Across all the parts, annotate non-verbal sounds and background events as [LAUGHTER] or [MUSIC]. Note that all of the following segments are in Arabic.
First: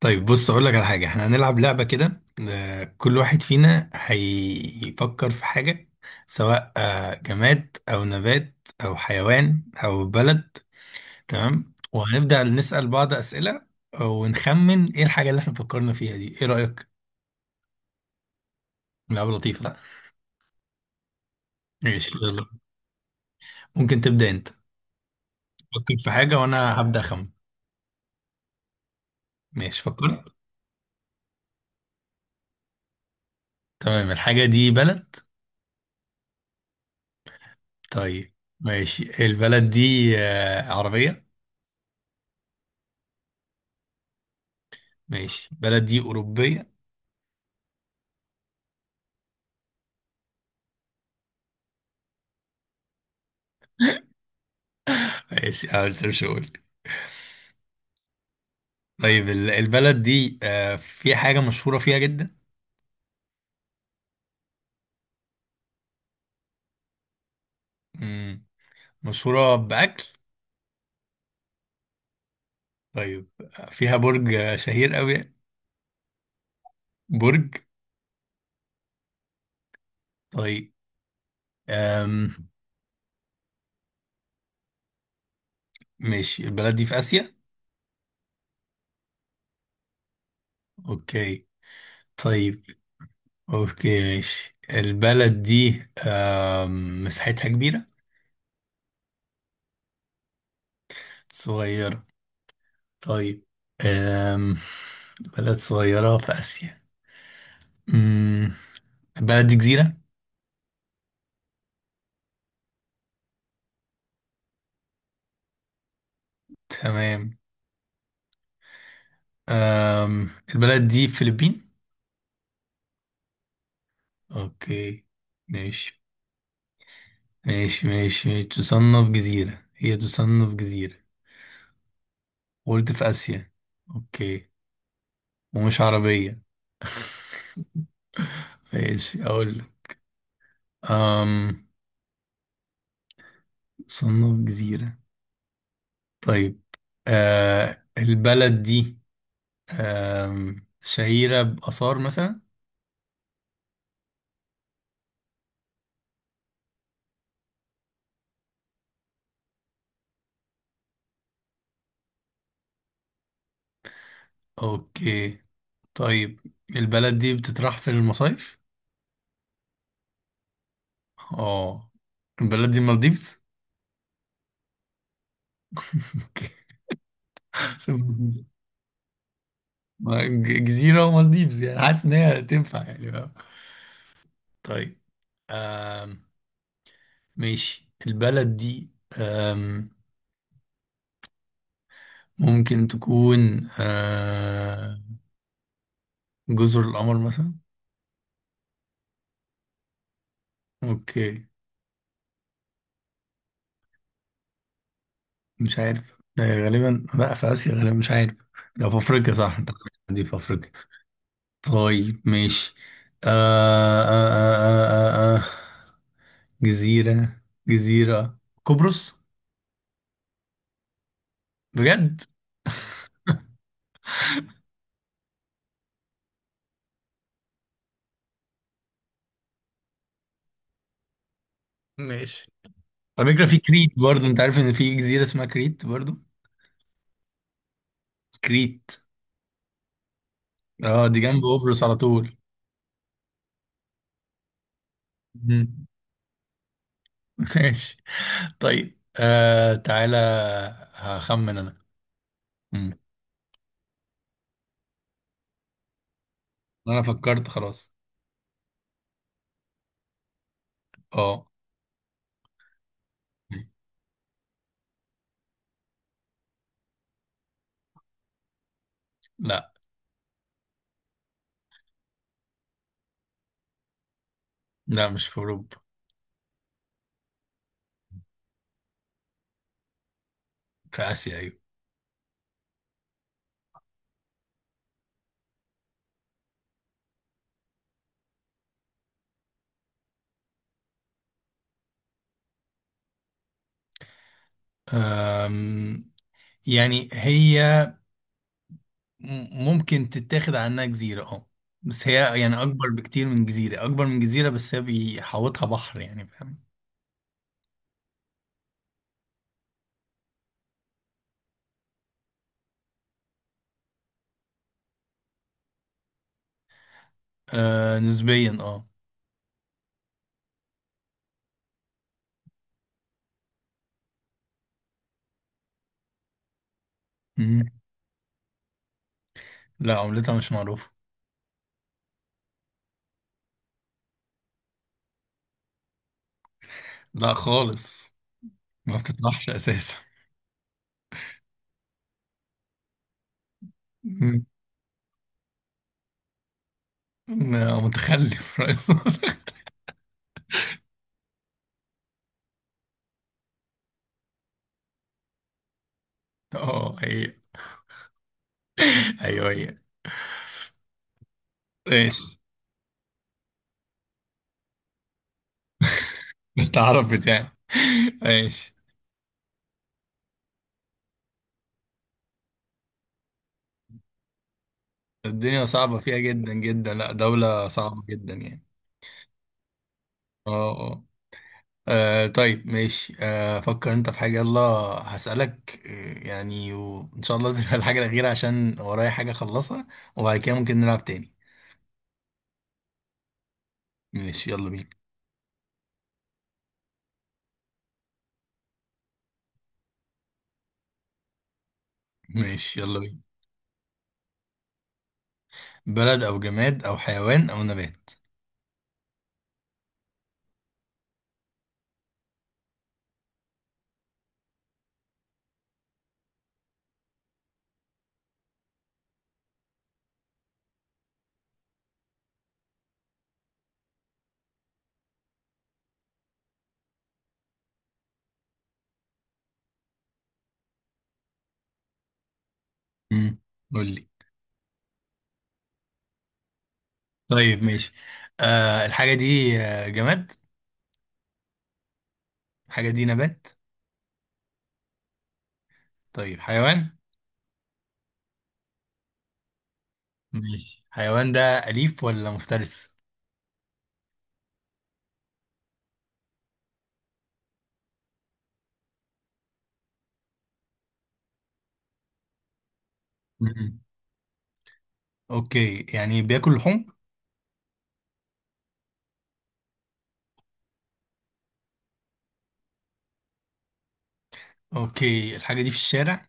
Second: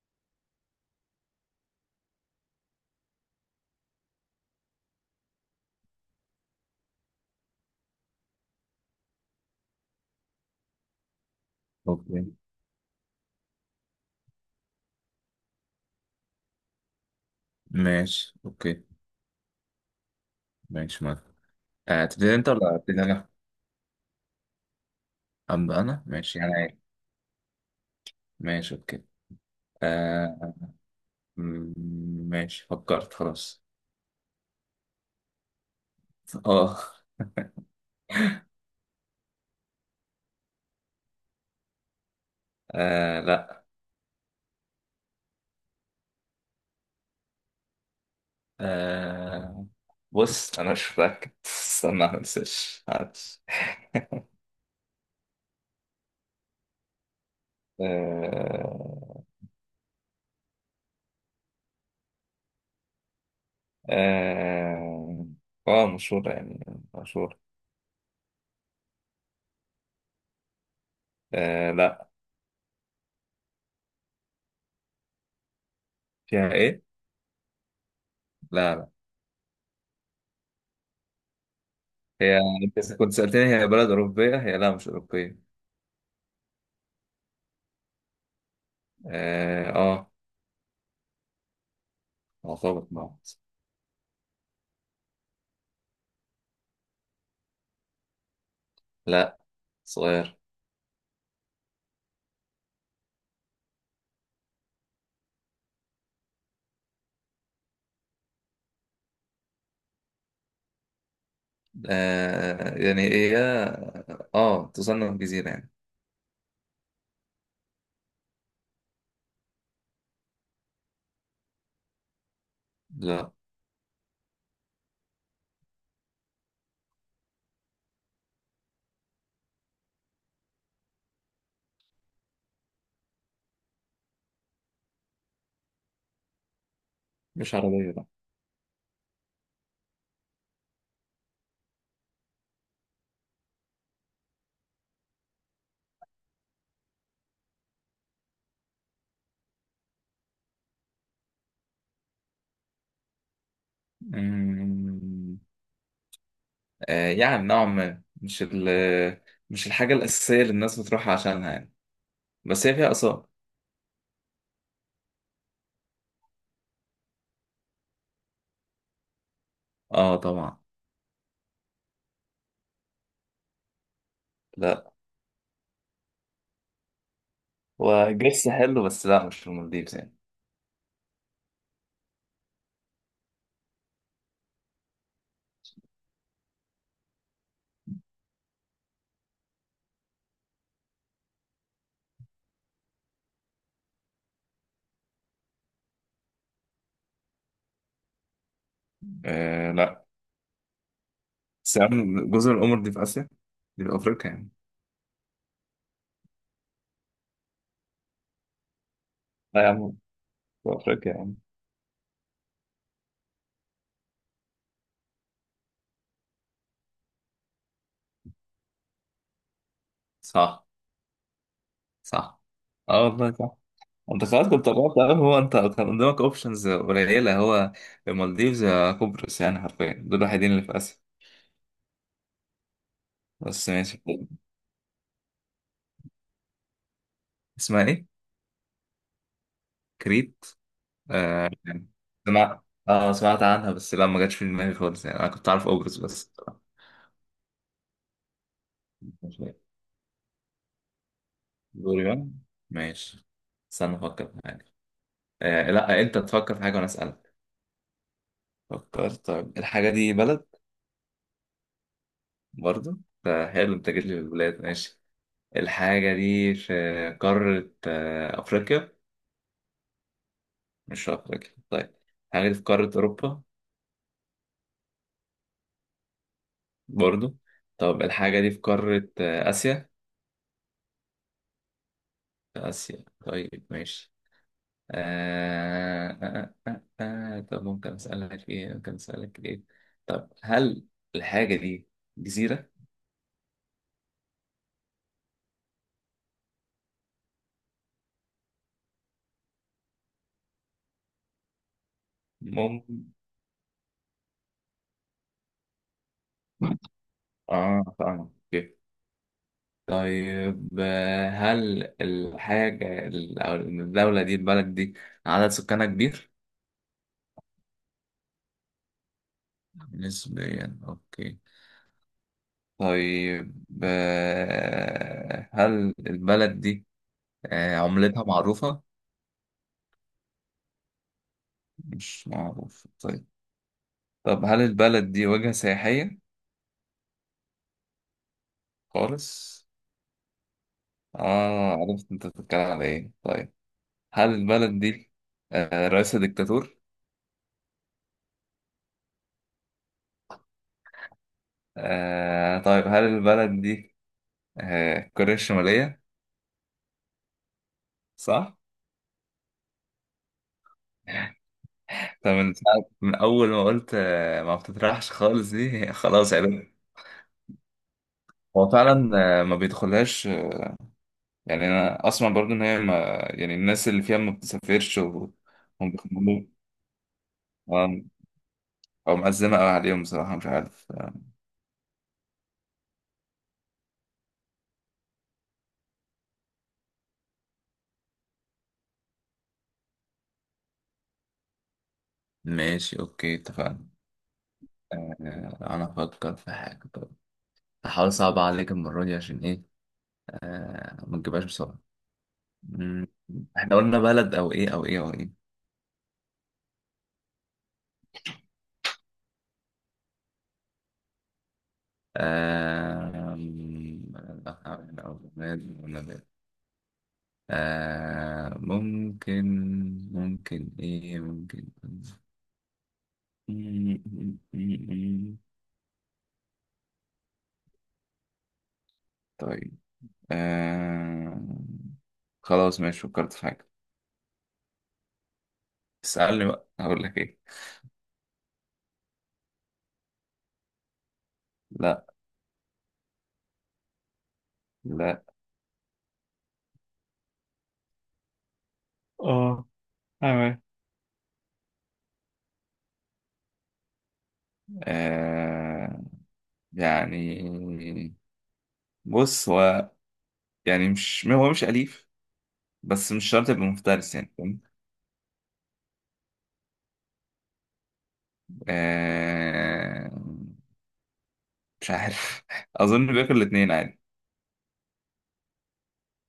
طيب بص اقول لك على حاجه، احنا هنلعب لعبه كده. كل واحد فينا هيفكر في حاجه، سواء جماد او نبات او حيوان او بلد. تمام، اوكي. وهنبدا نسال بعض اسئله ونخمن ايه الحاجه اللي احنا فكرنا فيها دي. ايه رايك؟ ماشي اوكي. لعبه لطيفه، صح؟ ماشي ما ماشي، تبتدي يلا. انت ولا ابتدي انا؟ ممكن تبدا انت. ابدا فكر انا في حاجه ماشي يعني. وانا هبدا اخمن. ماشي اوكي. ماشي، فكرت. آه م- ماشي فكرت خلاص. تمام، الحاجه دي بلد. اه. طيب. ماشي، البلد دي عربيه؟ لا. ماشي، البلد دي اوروبيه؟ آه، بص انا مش متأكد، استنى ما انساش، معلش. [LAUGHS] ماشي، اه، لسه مش هقول. آه. طيب، البلد دي في حاجة مشهورة فيها جدا؟ آه. مشهورة يعني، مشهورة. مم. مشهورة بأكل؟ آه لا. طيب، فيها برج شهير قوي؟ فيها إيه؟ برج. لا لا، طيب. أم. هي أنت كنت سألتني هي بلد أوروبية، هي لا مش أوروبية. ماشي، البلد دي في آسيا. آه. اوكي. طيب. مرتبط بعض. اوكي، ماشي، البلد دي مساحتها كبيرة؟ لا، صغير. صغيرة. طيب. أم. بلد صغيرة في آسيا. مم. البلد دي جزيرة. آه يعني هي اه تصنف جزيرة يعني. تمام. أم، البلد دي فلبين؟ لا، اوكي، ماشي. ماشي. تصنف جزيرة، هي تصنف جزيرة. قلت في آسيا. اوكي. ومش عربية. مش عربية لا. [LAUGHS] ماشي، اقول لك. أم تصنف جزيرة. طيب. أه، البلد دي شهيرة بآثار مثلا؟ مم، آه يعني نوعا ما، مش الحاجة الأساسية اللي الناس بتروحها عشانها يعني، بس هي فيها آثار. اوكي. طيب. البلد دي بتطرح في المصايف. اه طبعا. اه، البلد دي المالديفز؟ لا، هو جيش [LAUGHS] حلو بس لا مش في المالديفز يعني. ما جزيرة ومالديفز يعني، حاسس إن هي تنفع، يعني فاهم. طيب. آم ماشي، البلد دي آم ممكن تكون جزر القمر مثلا؟ آه لا. أوكي. بس يا عم جزر القمر دي في آسيا؟ دي في أفريقيا يعني. مش عارف ده، غالبا لا، في آسيا غالبا، مش عارف. ده في أفريقيا، صح لا يا أنت؟ عم، دي في في أفريقيا. أفريقيا يعني. طيب، ماشي. آه آه آه آه آه. آه. جزيرة، جزيرة. قبرص؟ صح. بجد؟ صح. اه والله صح. انت خلاص كنت قربت قوي، هو انت كان قدامك اوبشنز قليله. هو المالديفز يا قبرص، يعني حرفيا دول الوحيدين اللي في اسيا. ماشي. على فكرة، في بس كريت ماشي. برضو، انت عارف ان في جزيرة اسمها كريت برضو؟ اسمها ايه؟ كريت. كريت. اه، دي جنب آه قبرص يعني على طول. سمعت عنها، بس لا ما جاتش في دماغي خالص يعني، انا كنت عارف مم. قبرص بس. [LAUGHS] ماشي. طيب، ماشي. آه، تعالى، هخمن انا. دوري بقى. مم. ماشي. استنى افكر في حاجه. آه لا، انت تفكر في حاجه وانا انا اسالك. فكرت، خلاص. فكرت؟ طيب الحاجه دي بلد اه. برضه. ده حلو، انت جيت لي في البلاد. ماشي. الحاجه دي في قاره افريقيا؟ لا مش أفريقيا طيب. الحاجة دي في قارة أوروبا لا، مش في اوروبا. برضو؟ طب الحاجة دي في قارة آسيا؟ في اسيا، ايوه. آسيا طيب ماشي. طب ممكن أسألك في إيه ممكن أسألك في إيه طب هل الحاجة دي جزيرة؟ آم، يعني هي ممكن تتاخد عنها جزيرة، اه، بس هي يعني اكبر ممكن. بكتير من جزيرة، اكبر من جزيرة، بس هي بيحوطها بحر، يعني فاهم. آه فاهم. أوكي. طيب، هل الحاجة ال- أو الدولة دي البلد دي عدد سكانها كبير؟ آه نسبيا، اه. نسبيا أوكي. طيب هل البلد دي عملتها معروفة؟ لا، عملتها مش معروفة. مش معروف طيب. طب هل البلد دي وجهة سياحية؟ لا خالص، ما بتطلعش خالص؟ أساسا. آه عرفت أنت بتتكلم على إيه طيب. هل مم. البلد دي رئيسها ديكتاتور؟ لا، متخلف رئيس [LAUGHS] متخلف. آه طيب، هل البلد دي كوريا الشمالية؟ اه، هي. صح؟ أيوه، هي. طب ماشي، من أول ما قلت ما بتطرحش خالص دي [LAUGHS] خلاص عرفت. التعرف بتاعي. هو ماشي. فعلا ما بيدخلهاش يعني، انا اسمع برضو ان هي ما، يعني الناس اللي فيها ما بتسافرش وهم الدنيا صعبة فيها بيخمموا. جدا جدا، لا دولة آه، صعبة جدا يعني. او معزمه قوي عليهم بصراحه، مش اه، عارف. اه. آه. طيب ماشي، آه، فكر انت في حاجة، يلا. هسألك، يعني وإن شاء الله [LAUGHS] تبقى الحاجة الأخيرة، عشان ورايا حاجة أخلصها، وبعد كده ممكن نلعب تاني. ماشي اوكي اتفقنا. ماشي، يلا بينا. آه، انا افكر في حاجه. طب هحاول اصعب عليك المره دي، عشان ايه ما تجيبهاش بسرعه. ماشي، يلا مم، بينا. احنا قلنا بلد او ايه او ايه او ايه؟ بلد او جماد او حيوان او نبات. آه، مم، أو بلاد أو نبات. آه، ممكن. ممكن ايه ممكن. مم، مم، مم، مم. طيب. آه... خلاص ماشي فكرت امم في حاجة. قول لي. اسألني بقى هقول لك ايه. طيب، ماشي، آه، الحاجه دي جماد؟ لا. الحاجه دي نبات؟ لا. طيب، حيوان؟ اه تمام. ماشي، حيوان ده اليف ولا مفترس؟ آه... يعني بص هو، يعني مش، هو مش أليف، بس مش شرط يبقى امم مفترس، يعني فاهم؟ اوكي، يعني بياكل لحوم؟ آه... مش عارف [LAUGHS] أظن بياكل الاتنين عادي. اوكي، الحاجه دي في الشارع؟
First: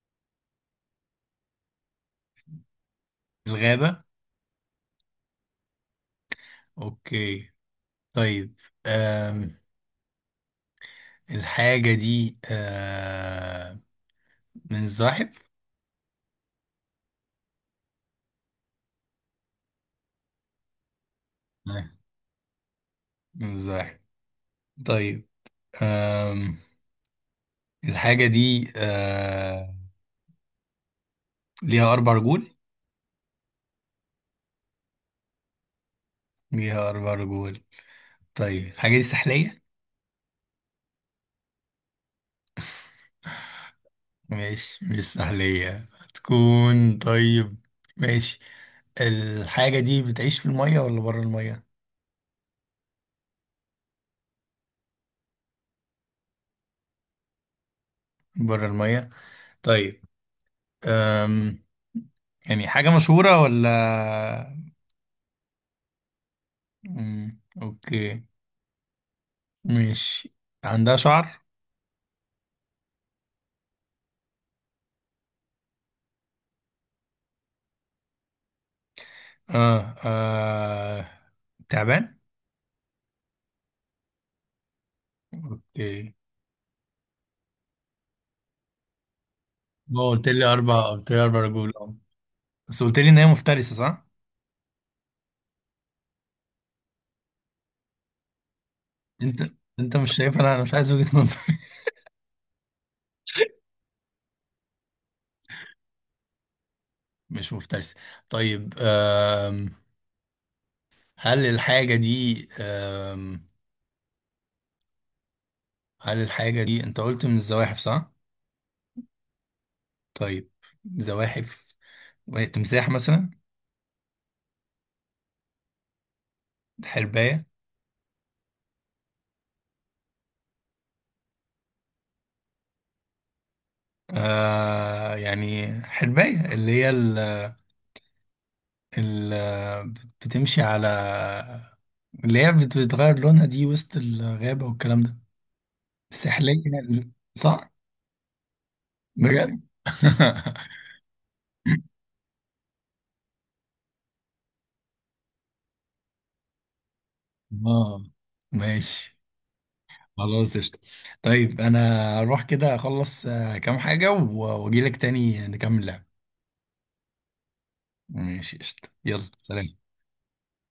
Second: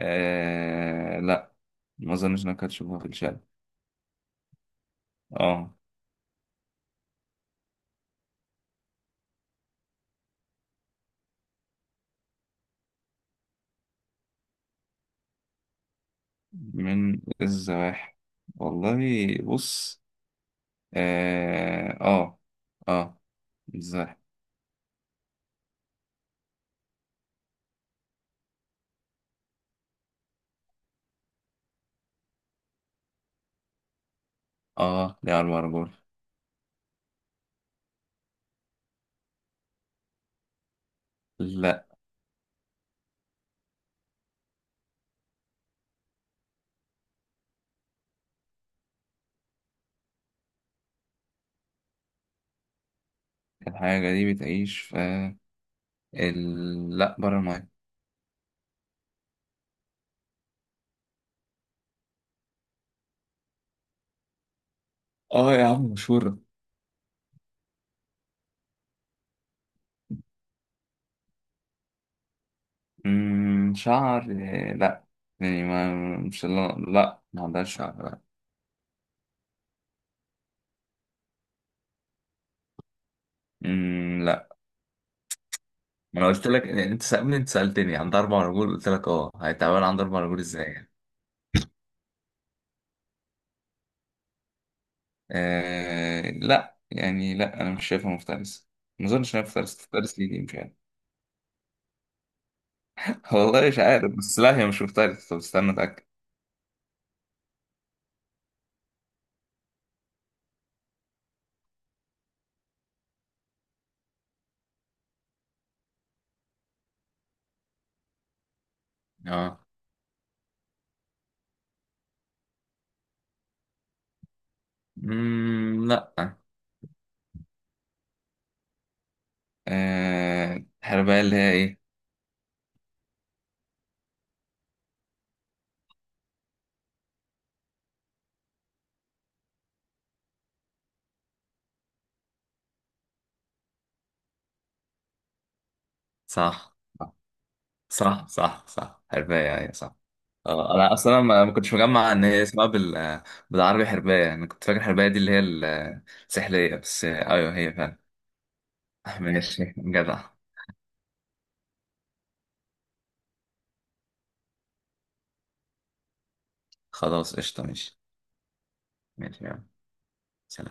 لا، ما أظنش إنك هتشوفها في الشارع. في الغابه؟ اه، اوكي. طيب، آم الحاجه دي من الزاحف؟ من الزواحف. والله، بص. لا، آه آه آه. من الزاحف. الزواحف. طيب، آم الحاجه دي ليها اربع رجول؟ آه دي على البرجول. ليها أربع رجول. طيب، الحاجة دي سحلية؟ لا. ماشي، مش سحلية هتكون. طيب، ماشي. الحاجة دي بتعيش في المية ولا برا المية؟ الحاجة دي بتعيش في لا، برا الماية. برا المية. طيب، أم يعني حاجة مشهورة ولا؟ آه يا عم مشهورة. أم، أوكي. ماشي. عندها شعر؟ مم، شعر آه، لا يعني ما عندهاش شعر لا. آه, آه. تعبان؟ مم، لا. اوكي. ما انا قلت لك، انت سألني، انت سألتني عندها اربع رجول قلت لك اه، هيتعمل ما عندها اربع قلت رجول لي ازاي أربع، يعني؟ قلت لي أربع رجول، أه، بس قلت لي إن هي مفترسة، صح؟ آه لا يعني، لا انا مش شايفها مفترسه، ما اظنش انها أنت، مفترسه، أنت مش تفترس ليه شايف، دي، أنا مش أنا عارف. مش عايز وجهة نظر. [LAUGHS] والله مش عارف، بس لا هي مش مفترسه، طب استنى اتاكد. مش مفترس. طيب آم، هل الحاجة دي آم، هل الحاجة دي انت قلت من الزواحف، صح؟ اه. طيب، زواحف، تمساح مثلا؟ مم لا. حرباية؟ آه الحرباية اللي هي ايه؟ آه، يعني حرباية اللي هي ال ال بتمشي على، اللي هي بتغير لونها دي وسط الغابة والكلام ده، السحلية، صح صح؟ صح حرباية بجد؟ أيوة صح. [LAUGHS] اه انا اصلا ما كنتش مجمع ان هي اسمها بالعربي حربايه، انا كنت فاكر حربايه دي اللي هي السحليه، بس آه، ايوه هي فعلا. اه، ماشي، آه، ماشي جدع. خلاص قشطة. طيب، انا اروح كده اخلص كام حاجة واجي لك تاني نكمل لعب. خلاص قشطه ماشي. ماشي، قشطة، يلا ماشي يلا. سلام. سلام.